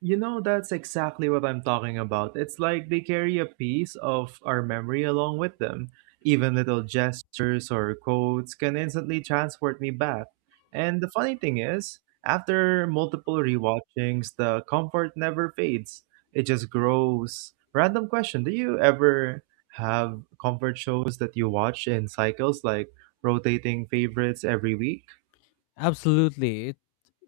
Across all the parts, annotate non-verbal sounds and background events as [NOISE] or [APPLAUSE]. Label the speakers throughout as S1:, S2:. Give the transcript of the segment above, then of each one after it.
S1: You know, that's exactly what I'm talking about. It's like they carry a piece of our memory along with them. Even little gestures or quotes can instantly transport me back. And the funny thing is, after multiple rewatchings, the comfort never fades. It just grows. Random question, do you ever have comfort shows that you watch in cycles like rotating favorites every week?
S2: Absolutely.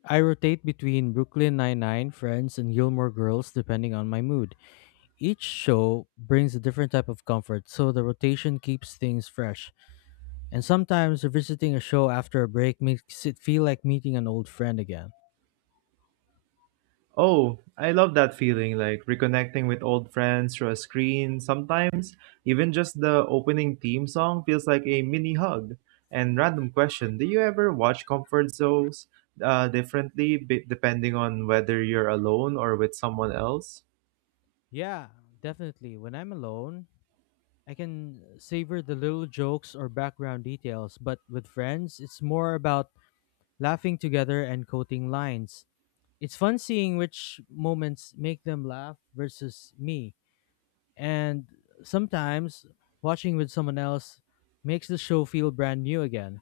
S2: I rotate between Brooklyn Nine-Nine, Friends, and Gilmore Girls depending on my mood. Each show brings a different type of comfort, so the rotation keeps things fresh. And sometimes revisiting a show after a break makes it feel like meeting an old friend again.
S1: Oh, I love that feeling, like reconnecting with old friends through a screen. Sometimes, even just the opening theme song feels like a mini hug. And random question, do you ever watch comfort zones differently depending on whether you're alone or with someone else?
S2: Yeah, definitely. When I'm alone, I can savor the little jokes or background details, but with friends, it's more about laughing together and quoting lines. It's fun seeing which moments make them laugh versus me. And sometimes watching with someone else makes the show feel brand new again.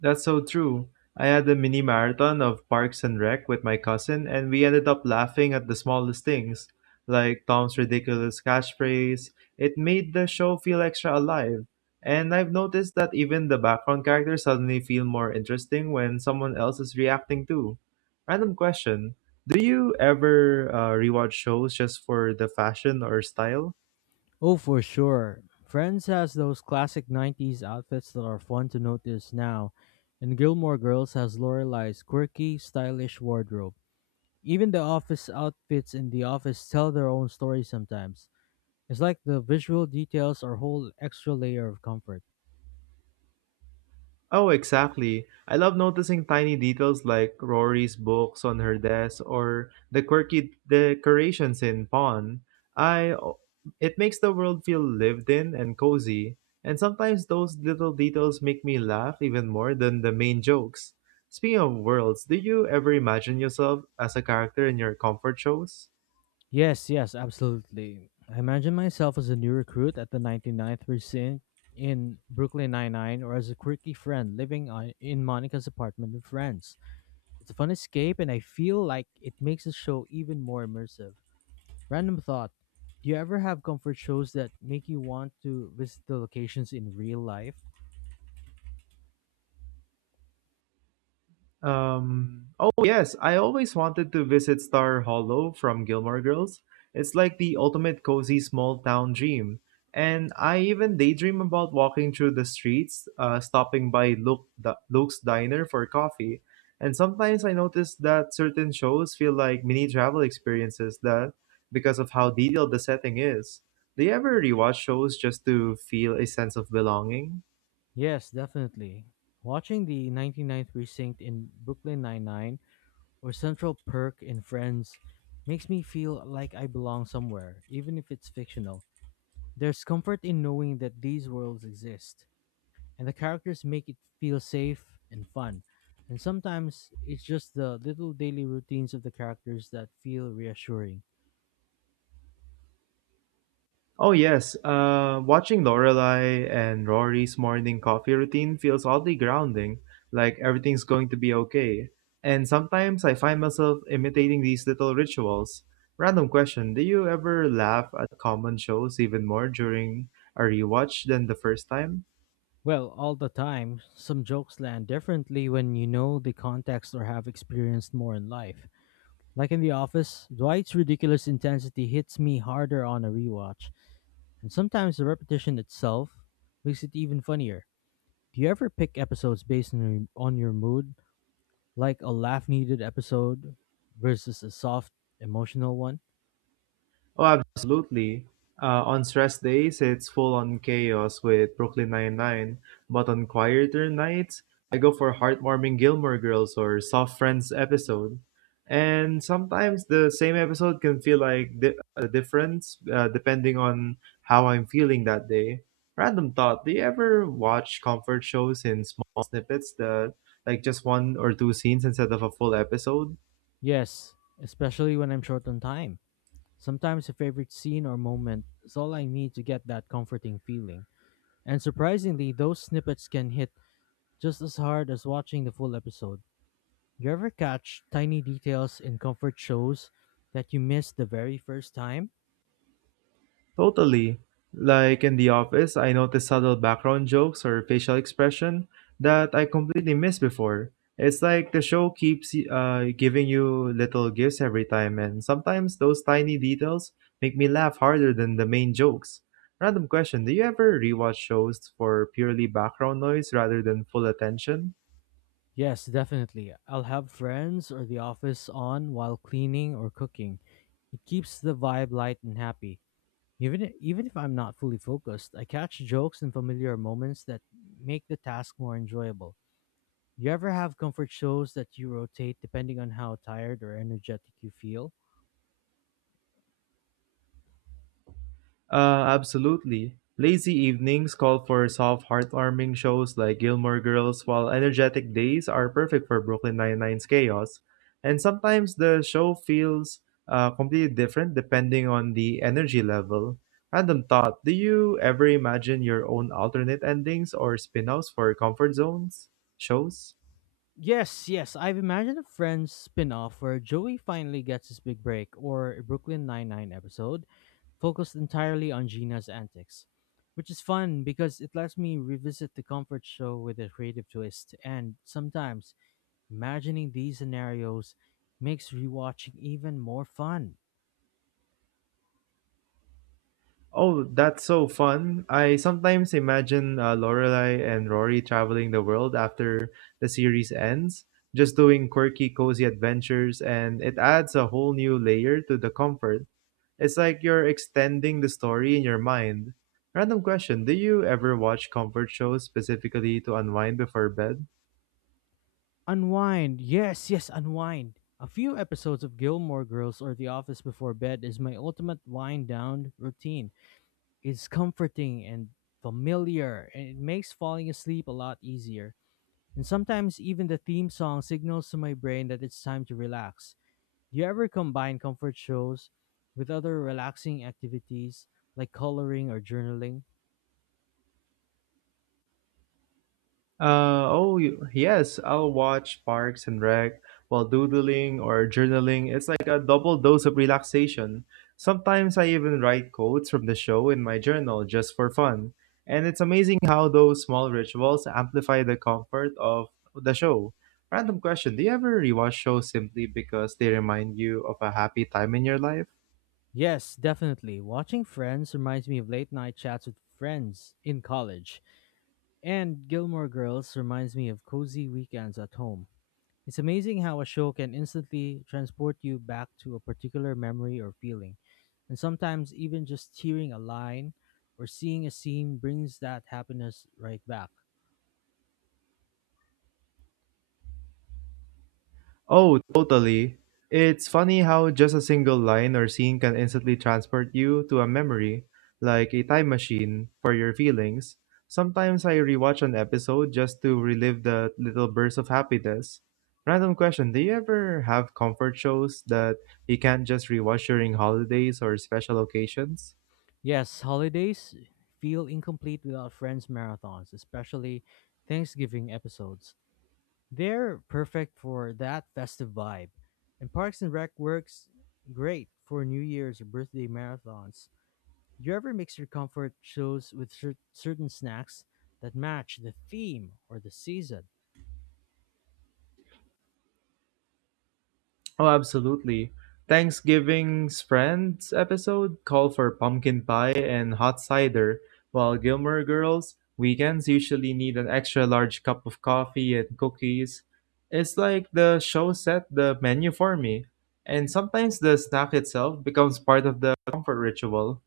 S1: That's so true. I had a mini marathon of Parks and Rec with my cousin, and we ended up laughing at the smallest things, like Tom's ridiculous catchphrase. It made the show feel extra alive. And I've noticed that even the background characters suddenly feel more interesting when someone else is reacting too. Random question. Do you ever rewatch shows just for the fashion or style?
S2: Oh, for sure. Friends has those classic 90s outfits that are fun to notice now, and Gilmore Girls has Lorelai's quirky, stylish wardrobe. Even the office outfits in the office tell their own story sometimes. It's like the visual details are whole extra layer of comfort.
S1: Oh, exactly. I love noticing tiny details like Rory's books on her desk or the quirky decorations in Pawn. I It makes the world feel lived in and cozy, and sometimes those little details make me laugh even more than the main jokes. Speaking of worlds, do you ever imagine yourself as a character in your comfort shows?
S2: Yes, absolutely. I imagine myself as a new recruit at the 99th precinct in Brooklyn Nine-Nine or as a quirky friend in Monica's apartment in France. It's a fun escape and I feel like it makes the show even more immersive. Random thought. Do you ever have comfort shows that make you want to visit the locations in real life?
S1: Oh yes, I always wanted to visit Star Hollow from Gilmore Girls. It's like the ultimate cozy small town dream. And I even daydream about walking through the streets, stopping by Luke, Luke's Diner for coffee. And sometimes I notice that certain shows feel like mini travel experiences that because of how detailed the setting is. Do you ever rewatch shows just to feel a sense of belonging?
S2: Yes, definitely. Watching the 99th Precinct in Brooklyn Nine-Nine or Central Perk in Friends makes me feel like I belong somewhere, even if it's fictional. There's comfort in knowing that these worlds exist, and the characters make it feel safe and fun. And sometimes it's just the little daily routines of the characters that feel reassuring.
S1: Oh yes, watching Lorelai and Rory's morning coffee routine feels oddly grounding, like everything's going to be okay. And sometimes I find myself imitating these little rituals. Random question, do you ever laugh at common shows even more during a rewatch than the first time?
S2: Well, all the time, some jokes land differently when you know the context or have experienced more in life. Like in The Office, Dwight's ridiculous intensity hits me harder on a rewatch, and sometimes the repetition itself makes it even funnier. Do you ever pick episodes based on on your mood, like a laugh needed episode versus a soft, emotional one?
S1: Oh, absolutely. On stress days, it's full on chaos with Brooklyn Nine-Nine, but on quieter nights, I go for heartwarming Gilmore Girls or Soft Friends episode. And sometimes the same episode can feel like a difference depending on how I'm feeling that day. Random thought, do you ever watch comfort shows in small snippets that like just one or two scenes instead of a full episode?
S2: Yes, especially when I'm short on time. Sometimes a favorite scene or moment is all I need to get that comforting feeling. And surprisingly, those snippets can hit just as hard as watching the full episode. You ever catch tiny details in comfort shows that you missed the very first time?
S1: Totally. Like in the office, I notice subtle background jokes or facial expression that I completely missed before. It's like the show keeps giving you little gifts every time, and sometimes those tiny details make me laugh harder than the main jokes. Random question. Do you ever rewatch shows for purely background noise rather than full attention?
S2: Yes, definitely. I'll have friends or the office on while cleaning or cooking. It keeps the vibe light and happy. Even if I'm not fully focused, I catch jokes and familiar moments that make the task more enjoyable. You ever have comfort shows that you rotate depending on how tired or energetic you feel?
S1: Absolutely. Lazy evenings call for soft, heartwarming shows like Gilmore Girls, while energetic days are perfect for Brooklyn Nine-Nine's chaos. And sometimes the show feels completely different depending on the energy level. Random thought, do you ever imagine your own alternate endings or spin-offs for comfort zones shows?
S2: Yes, I've imagined a Friends spin-off where Joey finally gets his big break, or a Brooklyn Nine-Nine episode focused entirely on Gina's antics, which is fun because it lets me revisit the comfort show with a creative twist, and sometimes imagining these scenarios makes rewatching even more fun.
S1: Oh, that's so fun. I sometimes imagine Lorelai and Rory traveling the world after the series ends, just doing quirky, cozy adventures, and it adds a whole new layer to the comfort. It's like you're extending the story in your mind. Random question. Do you ever watch comfort shows specifically to unwind before bed?
S2: Unwind. A few episodes of Gilmore Girls or The Office before bed is my ultimate wind down routine. It's comforting and familiar, and it makes falling asleep a lot easier. And sometimes even the theme song signals to my brain that it's time to relax. Do you ever combine comfort shows with other relaxing activities like coloring or journaling?
S1: Oh, yes, I'll watch Parks and Rec while doodling or journaling. It's like a double dose of relaxation. Sometimes I even write quotes from the show in my journal just for fun. And it's amazing how those small rituals amplify the comfort of the show. Random question, do you ever rewatch shows simply because they remind you of a happy time in your life?
S2: Yes, definitely. Watching Friends reminds me of late night chats with friends in college, and Gilmore Girls reminds me of cozy weekends at home. It's amazing how a show can instantly transport you back to a particular memory or feeling. And sometimes even just hearing a line or seeing a scene brings that happiness right back.
S1: Oh, totally. It's funny how just a single line or scene can instantly transport you to a memory, like a time machine for your feelings. Sometimes I rewatch an episode just to relive the little bursts of happiness. Random question. Do you ever have comfort shows that you can't just rewatch during holidays or special occasions?
S2: Yes, holidays feel incomplete without friends marathons, especially Thanksgiving episodes. They're perfect for that festive vibe. And Parks and Rec works great for New Year's or birthday marathons. Do you ever mix your comfort shows with certain snacks that match the theme or the season?
S1: Oh, absolutely. Thanksgiving's Friends episode called for pumpkin pie and hot cider, while Gilmore Girls' weekends usually need an extra large cup of coffee and cookies. It's like the show set the menu for me, and sometimes the snack itself becomes part of the comfort ritual.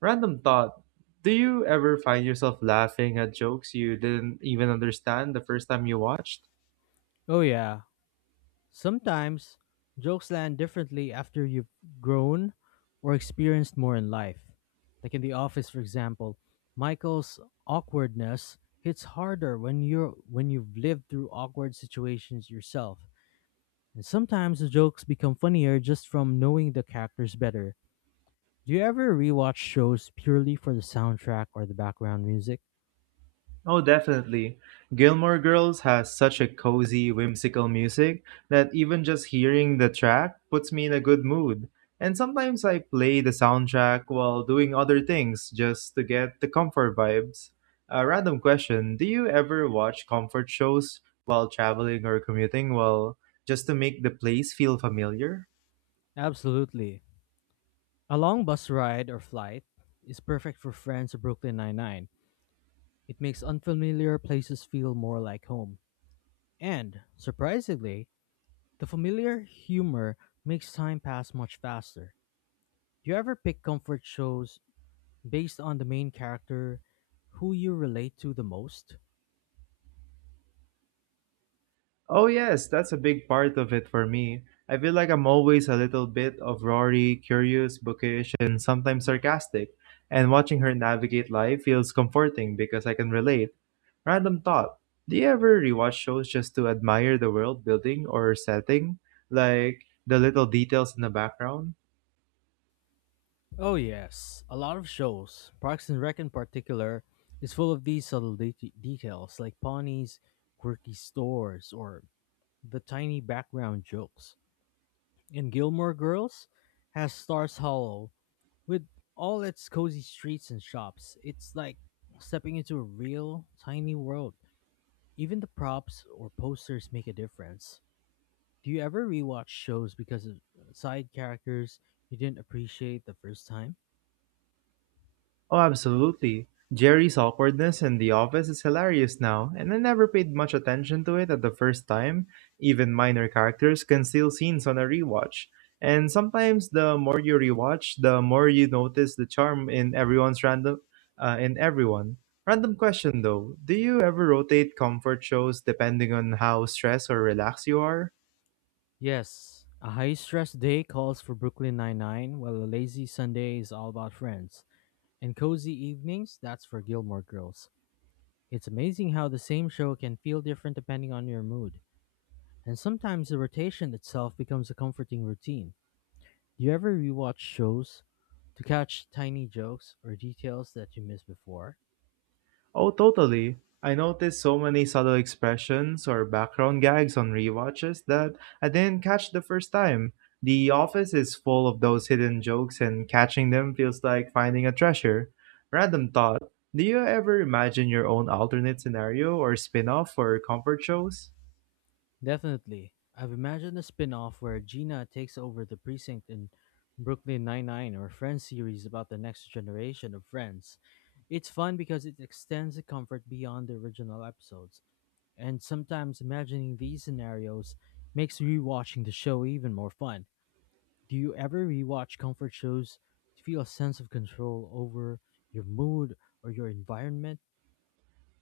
S1: Random thought. Do you ever find yourself laughing at jokes you didn't even understand the first time you watched?
S2: Oh, yeah. Sometimes jokes land differently after you've grown or experienced more in life. Like in The Office, for example, Michael's awkwardness hits harder when you've lived through awkward situations yourself. And sometimes the jokes become funnier just from knowing the characters better. Do you ever rewatch shows purely for the soundtrack or the background music?
S1: Oh, definitely. Gilmore Girls has such a cozy, whimsical music that even just hearing the track puts me in a good mood. And sometimes I play the soundtrack while doing other things just to get the comfort vibes. A random question. Do you ever watch comfort shows while traveling or commuting? Well, just to make the place feel familiar?
S2: Absolutely. A long bus ride or flight is perfect for friends of Brooklyn Nine-Nine. It makes unfamiliar places feel more like home. And, surprisingly, the familiar humor makes time pass much faster. Do you ever pick comfort shows based on the main character who you relate to the most?
S1: Oh yes, that's a big part of it for me. I feel like I'm always a little bit of Rory, curious, bookish, and sometimes sarcastic. And watching her navigate life feels comforting because I can relate. Random thought. Do you ever rewatch shows just to admire the world building or setting? Like the little details in the background?
S2: Oh, yes. A lot of shows, Parks and Rec in particular, is full of these subtle details like ponies, quirky stores, or the tiny background jokes. And Gilmore Girls has Stars Hollow. With all its cozy streets and shops, it's like stepping into a real, tiny world. Even the props or posters make a difference. Do you ever rewatch shows because of side characters you didn't appreciate the first time?
S1: Oh, absolutely. Jerry's awkwardness in the office is hilarious now, and I never paid much attention to it at the first time. Even minor characters can steal scenes on a rewatch. And sometimes the more you rewatch, the more you notice the charm in everyone's random in everyone. Random question though, do you ever rotate comfort shows depending on how stressed or relaxed you are?
S2: Yes, a high stress day calls for Brooklyn Nine-Nine, while a lazy Sunday is all about friends. And cozy evenings, that's for Gilmore Girls. It's amazing how the same show can feel different depending on your mood, and sometimes the rotation itself becomes a comforting routine. Do you ever rewatch shows to catch tiny jokes or details that you missed before?
S1: Oh, totally. I noticed so many subtle expressions or background gags on rewatches that I didn't catch the first time. The office is full of those hidden jokes, and catching them feels like finding a treasure. Random thought. Do you ever imagine your own alternate scenario or spin off for comfort shows?
S2: Definitely. I've imagined a spin off where Gina takes over the precinct in Brooklyn Nine-Nine or Friends series about the next generation of friends. It's fun because it extends the comfort beyond the original episodes, and sometimes imagining these scenarios makes rewatching the show even more fun. Do you ever rewatch comfort shows to feel a sense of control over your mood or your environment?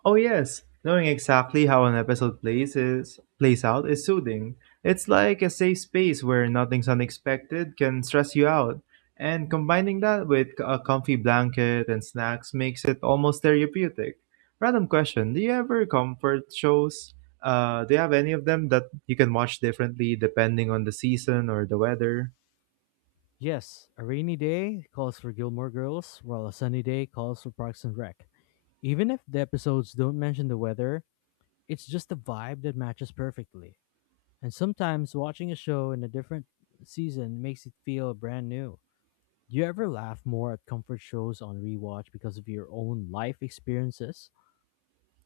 S1: Oh yes, knowing exactly how an episode plays out is soothing. It's like a safe space where nothing's unexpected can stress you out, and combining that with a comfy blanket and snacks makes it almost therapeutic. Random question: do you ever comfort shows? Do you have any of them that you can watch differently depending on the season or the weather?
S2: Yes, a rainy day calls for Gilmore Girls, while a sunny day calls for Parks and Rec. Even if the episodes don't mention the weather, it's just the vibe that matches perfectly. And sometimes watching a show in a different season makes it feel brand new. Do you ever laugh more at comfort shows on rewatch because of your own life experiences?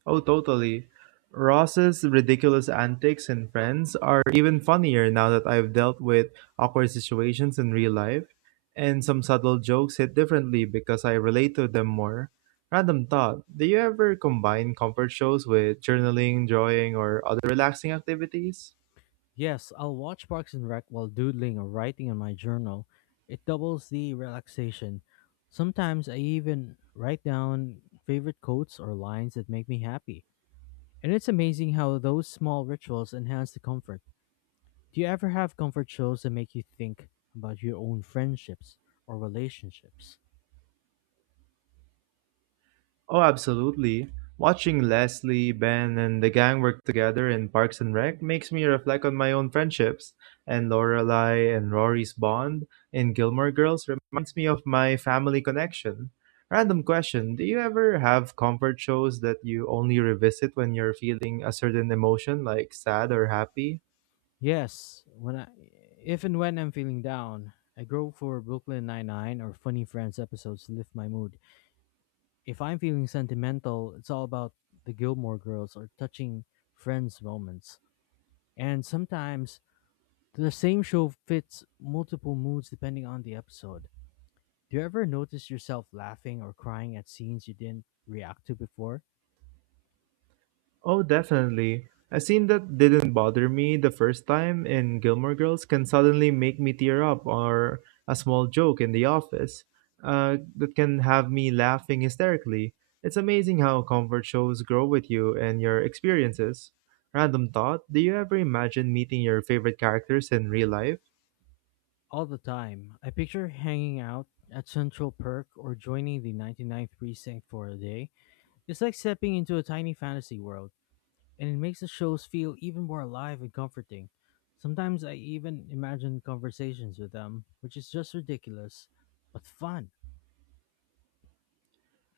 S1: Oh, totally. Ross's ridiculous antics and friends are even funnier now that I've dealt with awkward situations in real life, and some subtle jokes hit differently because I relate to them more. Random thought. Do you ever combine comfort shows with journaling, drawing, or other relaxing activities?
S2: Yes, I'll watch Parks and Rec while doodling or writing in my journal. It doubles the relaxation. Sometimes I even write down favorite quotes or lines that make me happy. And it's amazing how those small rituals enhance the comfort. Do you ever have comfort shows that make you think about your own friendships or relationships?
S1: Oh, absolutely. Watching Leslie, Ben, and the gang work together in Parks and Rec makes me reflect on my own friendships. And Lorelai and Rory's bond in Gilmore Girls reminds me of my family connection. Random question. Do you ever have comfort shows that you only revisit when you're feeling a certain emotion, like sad or happy?
S2: Yes, when I If and when I'm feeling down, I go for Brooklyn Nine-Nine or Funny Friends episodes to lift my mood. If I'm feeling sentimental, it's all about the Gilmore Girls or touching friends moments. And sometimes the same show fits multiple moods depending on the episode. Do you ever notice yourself laughing or crying at scenes you didn't react to before?
S1: Oh, definitely. A scene that didn't bother me the first time in Gilmore Girls can suddenly make me tear up, or a small joke in the office that can have me laughing hysterically. It's amazing how comfort shows grow with you and your experiences. Random thought. Do you ever imagine meeting your favorite characters in real life?
S2: All the time. I picture hanging out at Central Perk or joining the 99th Precinct for a day. It's like stepping into a tiny fantasy world, and it makes the shows feel even more alive and comforting. Sometimes I even imagine conversations with them, which is just ridiculous, but fun.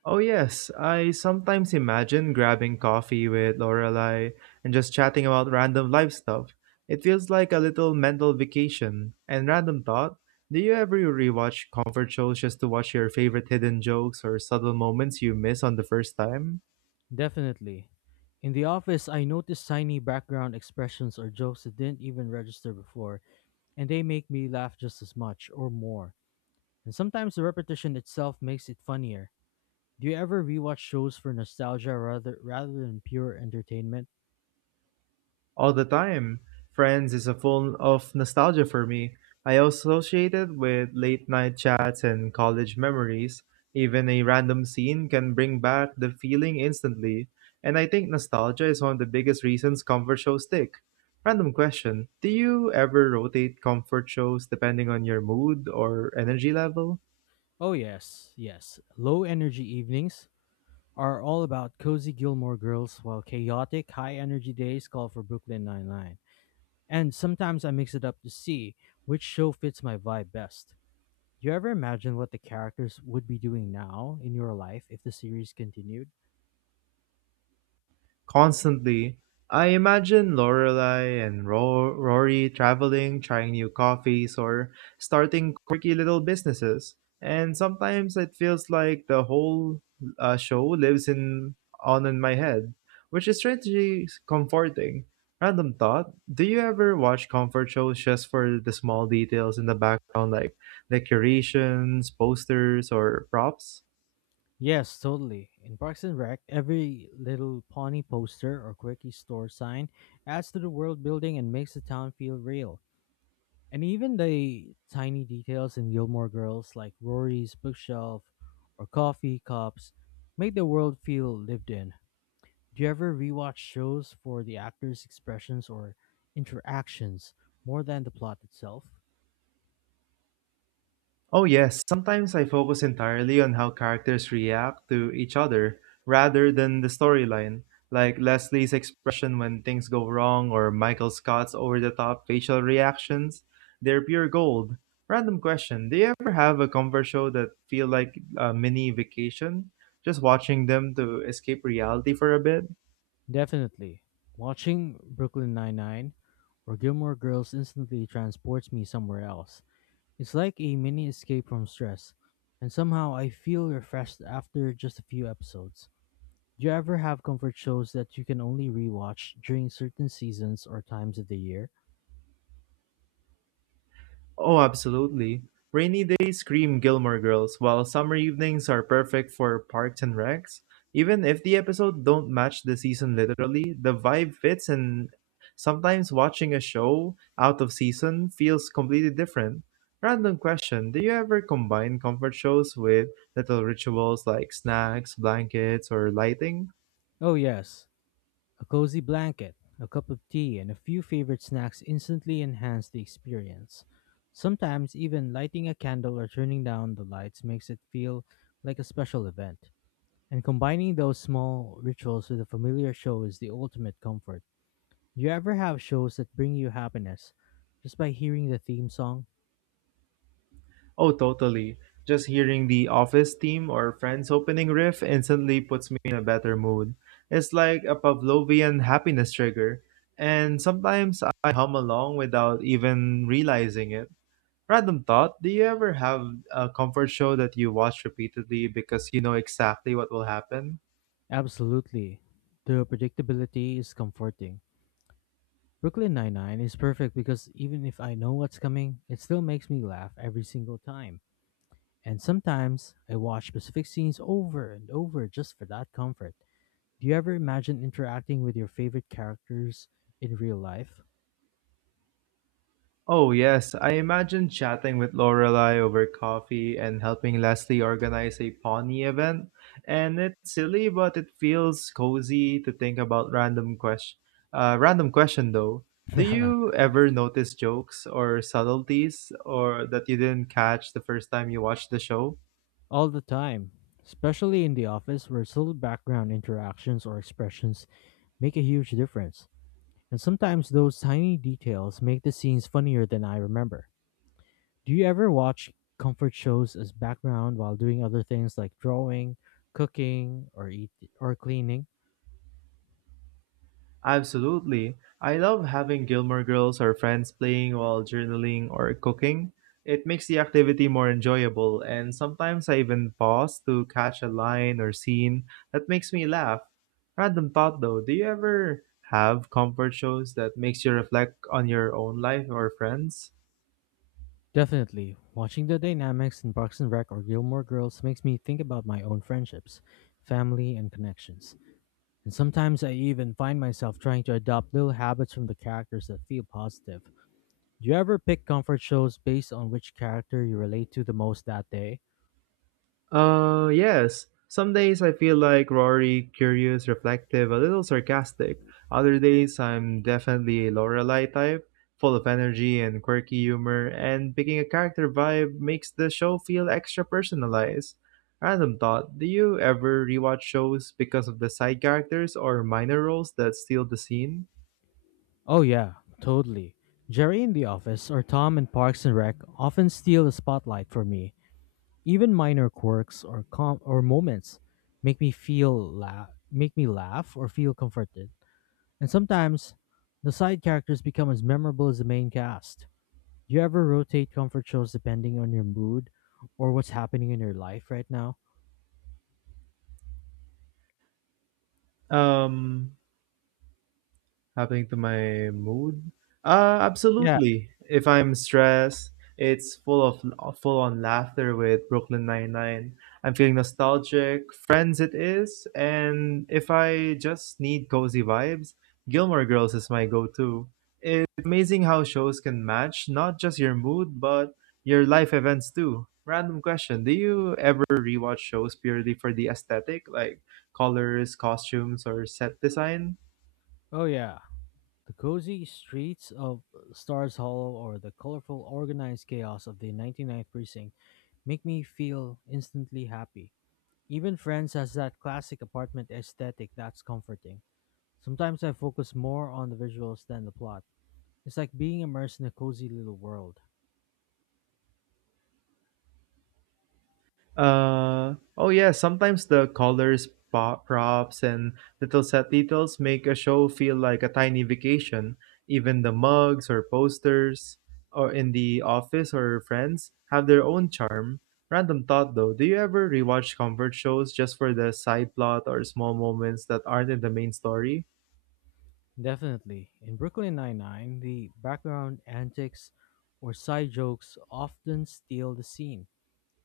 S1: Oh, yes. I sometimes imagine grabbing coffee with Lorelai and just chatting about random life stuff. It feels like a little mental vacation. And random thought, do you ever rewatch comfort shows just to watch your favorite hidden jokes or subtle moments you miss on the first time?
S2: Definitely. In the office, I notice tiny background expressions or jokes that didn't even register before, and they make me laugh just as much or more. And sometimes the repetition itself makes it funnier. Do you ever rewatch shows for nostalgia rather than pure entertainment?
S1: All the time. Friends is a full of nostalgia for me. I associate it with late night chats and college memories. Even a random scene can bring back the feeling instantly. And I think nostalgia is one of the biggest reasons comfort shows stick. Random question. Do you ever rotate comfort shows depending on your mood or energy level?
S2: Oh, yes. Low energy evenings are all about cozy Gilmore girls, while chaotic, high energy days call for Brooklyn Nine-Nine. And sometimes I mix it up to see which show fits my vibe best. Do you ever imagine what the characters would be doing now in your life if the series continued?
S1: Constantly, I imagine Lorelai and Rory traveling, trying new coffees, or starting quirky little businesses. And sometimes it feels like the whole show lives in on in my head, which is strangely comforting. Random thought: do you ever watch comfort shows just for the small details in the background, like decorations, posters, or props?
S2: Yes, totally. In Parks and Rec, every little Pawnee poster or quirky store sign adds to the world building and makes the town feel real. And even the tiny details in Gilmore Girls, like Rory's bookshelf or coffee cups, make the world feel lived in. Do you ever rewatch shows for the actors' expressions or interactions more than the plot itself?
S1: Oh, yes, sometimes I focus entirely on how characters react to each other rather than the storyline, like Leslie's expression when things go wrong or Michael Scott's over the top facial reactions. They're pure gold. Random question. Do you ever have a comfort show that feel like a mini vacation? Just watching them to escape reality for a bit?
S2: Definitely. Watching Brooklyn Nine-Nine or Gilmore Girls instantly transports me somewhere else. It's like a mini escape from stress, and somehow I feel refreshed after just a few episodes. Do you ever have comfort shows that you can only rewatch during certain seasons or times of the year?
S1: Oh, absolutely. Rainy days scream Gilmore Girls, while summer evenings are perfect for parks and recs. Even if the episode don't match the season literally, the vibe fits and sometimes watching a show out of season feels completely different. Random question, do you ever combine comfort shows with little rituals like snacks, blankets, or lighting?
S2: Oh, yes. A cozy blanket, a cup of tea, and a few favorite snacks instantly enhance the experience. Sometimes, even lighting a candle or turning down the lights makes it feel like a special event. And combining those small rituals with a familiar show is the ultimate comfort. Do you ever have shows that bring you happiness just by hearing the theme song?
S1: Oh, totally. Just hearing the Office theme or Friends opening riff instantly puts me in a better mood. It's like a Pavlovian happiness trigger, and sometimes I hum along without even realizing it. Random thought, do you ever have a comfort show that you watch repeatedly because you know exactly what will happen?
S2: Absolutely. The predictability is comforting. Brooklyn Nine-Nine is perfect because even if I know what's coming, it still makes me laugh every single time. And sometimes I watch specific scenes over and over just for that comfort. Do you ever imagine interacting with your favorite characters in real life?
S1: Oh, yes. I imagine chatting with Lorelai over coffee and helping Leslie organize a Pawnee event. And it's silly, but it feels cozy to think about random question. Random question though. Do
S2: [LAUGHS]
S1: you ever notice jokes or subtleties or that you didn't catch the first time you watched the show?
S2: All the time. Especially in The Office where little background interactions or expressions make a huge difference. And sometimes those tiny details make the scenes funnier than I remember. Do you ever watch comfort shows as background while doing other things like drawing, cooking, or eat or cleaning?
S1: Absolutely. I love having Gilmore Girls or friends playing while journaling or cooking. It makes the activity more enjoyable, and sometimes I even pause to catch a line or scene that makes me laugh. Random thought though, do you ever have comfort shows that makes you reflect on your own life or friends?
S2: Definitely. Watching the dynamics in Parks and Rec or Gilmore Girls makes me think about my own friendships, family, and connections. And sometimes I even find myself trying to adopt little habits from the characters that feel positive. Do you ever pick comfort shows based on which character you relate to the most that day?
S1: Yes. Some days I feel like Rory, curious, reflective, a little sarcastic. Other days I'm definitely a Lorelei type, full of energy and quirky humor, and picking a character vibe makes the show feel extra personalized. Random thought, do you ever rewatch shows because of the side characters or minor roles that steal the scene?
S2: Oh, yeah, totally. Jerry in The Office or Tom in Parks and Rec often steal the spotlight for me. Even minor quirks or moments make me make me laugh or feel comforted. And sometimes the side characters become as memorable as the main cast. Do you ever rotate comfort shows depending on your mood or what's happening in your life right now?
S1: Um, Happening to my mood?
S2: Yeah.
S1: Absolutely. If I'm stressed, it's full on laughter with Brooklyn Nine Nine. I'm feeling nostalgic. Friends, it is. And if I just need cozy vibes, Gilmore Girls is my go-to. It's amazing how shows can match not just your mood but your life events too. Random question: Do you ever rewatch shows purely for the aesthetic, like colors, costumes, or set design?
S2: Oh yeah. The cozy streets of Stars Hollow or the colorful organized chaos of the Ninety Ninth precinct make me feel instantly happy. Even Friends has that classic apartment aesthetic that's comforting. Sometimes I focus more on the visuals than the plot. It's like being immersed in a cozy little world.
S1: Oh yeah, sometimes the colors, props, and little set details make a show feel like a tiny vacation. Even the mugs or posters or in the office or friends have their own charm. Random thought though, do you ever rewatch comfort shows just for the side plot or small moments that aren't in the main story?
S2: Definitely. In Brooklyn Nine-Nine, the background antics or side jokes often steal the scene.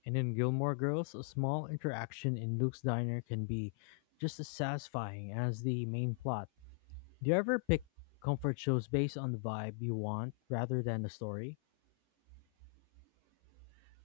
S2: And in Gilmore Girls, a small interaction in Luke's diner can be just as satisfying as the main plot. Do you ever pick comfort shows based on the vibe you want rather than the story?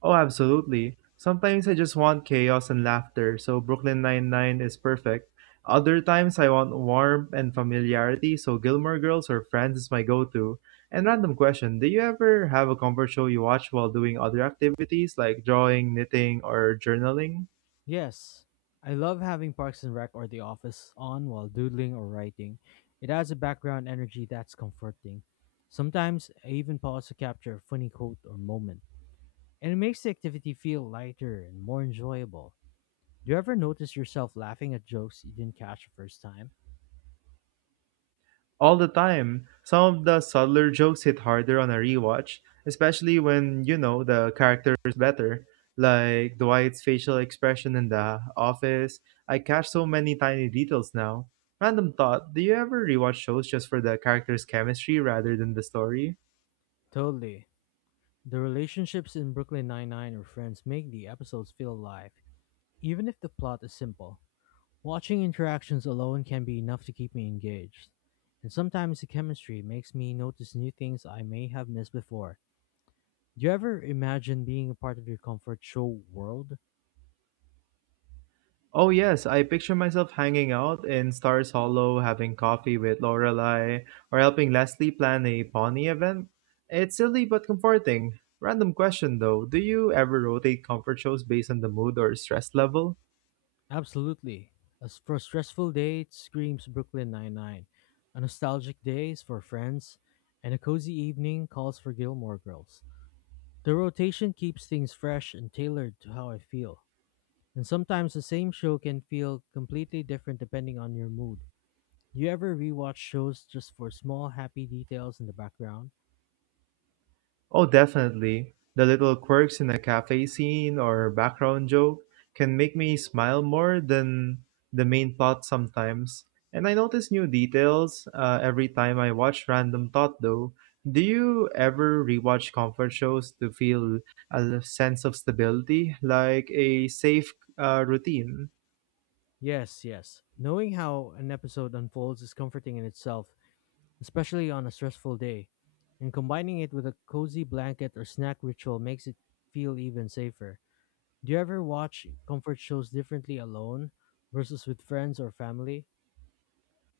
S1: Oh, absolutely. Sometimes I just want chaos and laughter, so Brooklyn Nine-Nine is perfect. Other times I want warmth and familiarity, so Gilmore Girls or Friends is my go-to. And random question, do you ever have a comfort show you watch while doing other activities like drawing, knitting, or journaling?
S2: Yes, I love having Parks and Rec or The Office on while doodling or writing. It adds a background energy that's comforting. Sometimes I even pause to capture a funny quote or moment, and it makes the activity feel lighter and more enjoyable. Do you ever notice yourself laughing at jokes you didn't catch the first time?
S1: All the time. Some of the subtler jokes hit harder on a rewatch, especially when you know the character is better, like Dwight's facial expression in the office. I catch so many tiny details now. Random thought, do you ever rewatch shows just for the character's chemistry rather than the story?
S2: Totally. The relationships in Brooklyn Nine-Nine or Friends make the episodes feel alive, even if the plot is simple. Watching interactions alone can be enough to keep me engaged, and sometimes the chemistry makes me notice new things I may have missed before. Do you ever imagine being a part of your comfort show world?
S1: Oh yes, I picture myself hanging out in Stars Hollow, having coffee with Lorelai, or helping Leslie plan a pony event. It's silly but comforting. Random question though, do you ever rotate comfort shows based on the mood or stress level?
S2: Absolutely. As for a stressful day, it screams Brooklyn Nine-Nine. A nostalgic day is for Friends, and a cozy evening calls for Gilmore Girls. The rotation keeps things fresh and tailored to how I feel. And sometimes the same show can feel completely different depending on your mood. You ever rewatch shows just for small happy details in the background?
S1: Oh, definitely. The little quirks in a cafe scene or background joke can make me smile more than the main plot sometimes. And I notice new details every time I watch Random Thought, though. Do you ever rewatch comfort shows to feel a sense of stability, like a safe routine?
S2: Yes, yes. Knowing how an episode unfolds is comforting in itself, especially on a stressful day. And combining it with a cozy blanket or snack ritual makes it feel even safer. Do you ever watch comfort shows differently alone versus with friends or family?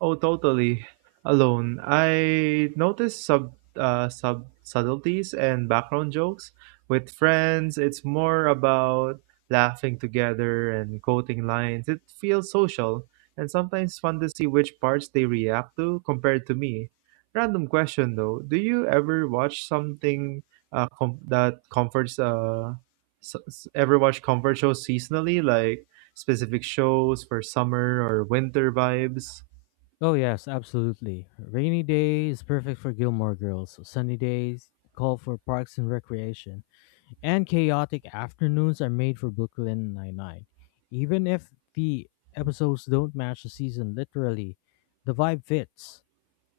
S1: Oh, totally. Alone. I noticed subtleties and background jokes. With friends, it's more about laughing together and quoting lines. It feels social and sometimes fun to see which parts they react to compared to me. Random question though, do you ever watch something com- that comforts s- s- ever watch comfort shows seasonally like specific shows for summer or winter vibes?
S2: Oh, yes, absolutely. Rainy day is perfect for Gilmore Girls, sunny days call for Parks and Recreation, and chaotic afternoons are made for Brooklyn Nine-Nine. Even if the episodes don't match the season literally, the vibe fits.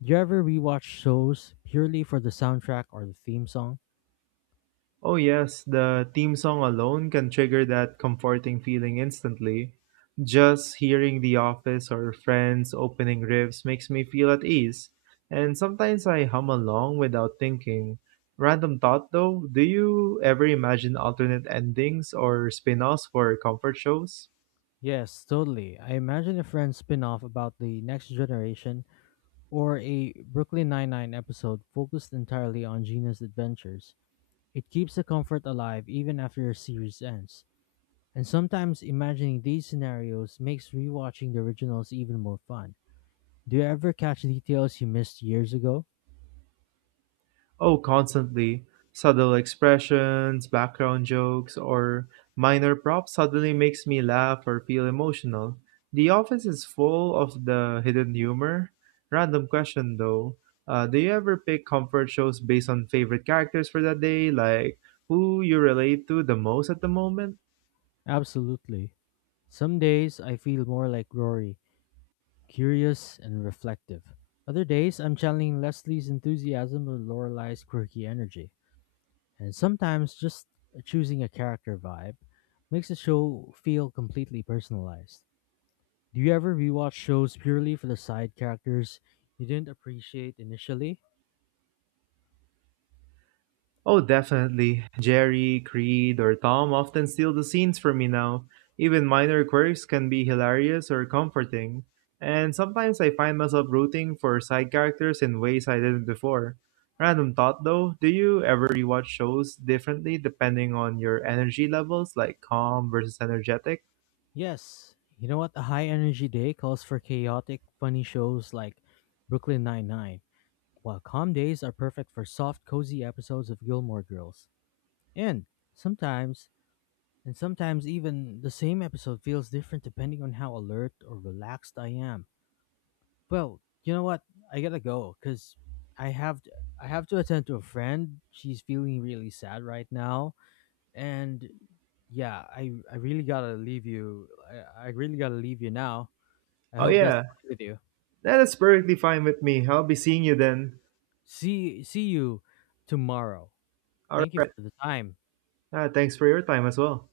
S2: Do you ever rewatch shows purely for the soundtrack or the theme song?
S1: Oh, yes, the theme song alone can trigger that comforting feeling instantly. Just hearing The Office or Friends opening riffs makes me feel at ease, and sometimes I hum along without thinking. Random thought though, do you ever imagine alternate endings or spin offs for comfort shows?
S2: Yes, totally. I imagine a Friends spin-off about the next generation or a Brooklyn Nine-Nine episode focused entirely on Gina's adventures. It keeps the comfort alive even after a series ends. And sometimes imagining these scenarios makes rewatching the originals even more fun. Do you ever catch details you missed years ago?
S1: Oh, constantly. Subtle expressions, background jokes, or minor props suddenly makes me laugh or feel emotional. The office is full of the hidden humor. Random question though. Do you ever pick comfort shows based on favorite characters for that day, like who you relate to the most at the moment?
S2: Absolutely. Some days I feel more like Rory, curious and reflective. Other days I'm channeling Leslie's enthusiasm with Lorelai's quirky energy. And sometimes just choosing a character vibe makes the show feel completely personalized. Do you ever rewatch shows purely for the side characters you didn't appreciate initially?
S1: Oh, definitely. Jerry, Creed, or Tom often steal the scenes from me now. Even minor quirks can be hilarious or comforting. And sometimes I find myself rooting for side characters in ways I didn't before. Random thought though, do you ever rewatch shows differently depending on your energy levels, like calm versus energetic?
S2: Yes, you know what? A high energy day calls for chaotic, funny shows like Brooklyn Nine-Nine, while calm days are perfect for soft, cozy episodes of Gilmore Girls. And sometimes, and sometimes, even the same episode feels different depending on how alert or relaxed I am. Well, you know what? I gotta go because I have to, I have to attend to a friend. She's feeling really sad right now, and yeah, I really gotta leave you. I really gotta leave you now. I
S1: Oh,
S2: hope that's
S1: yeah,
S2: fine with you.
S1: that is perfectly fine with me. I'll be seeing you then.
S2: See you tomorrow.
S1: All
S2: Thank you
S1: right,
S2: for the time.
S1: thanks for your time as well.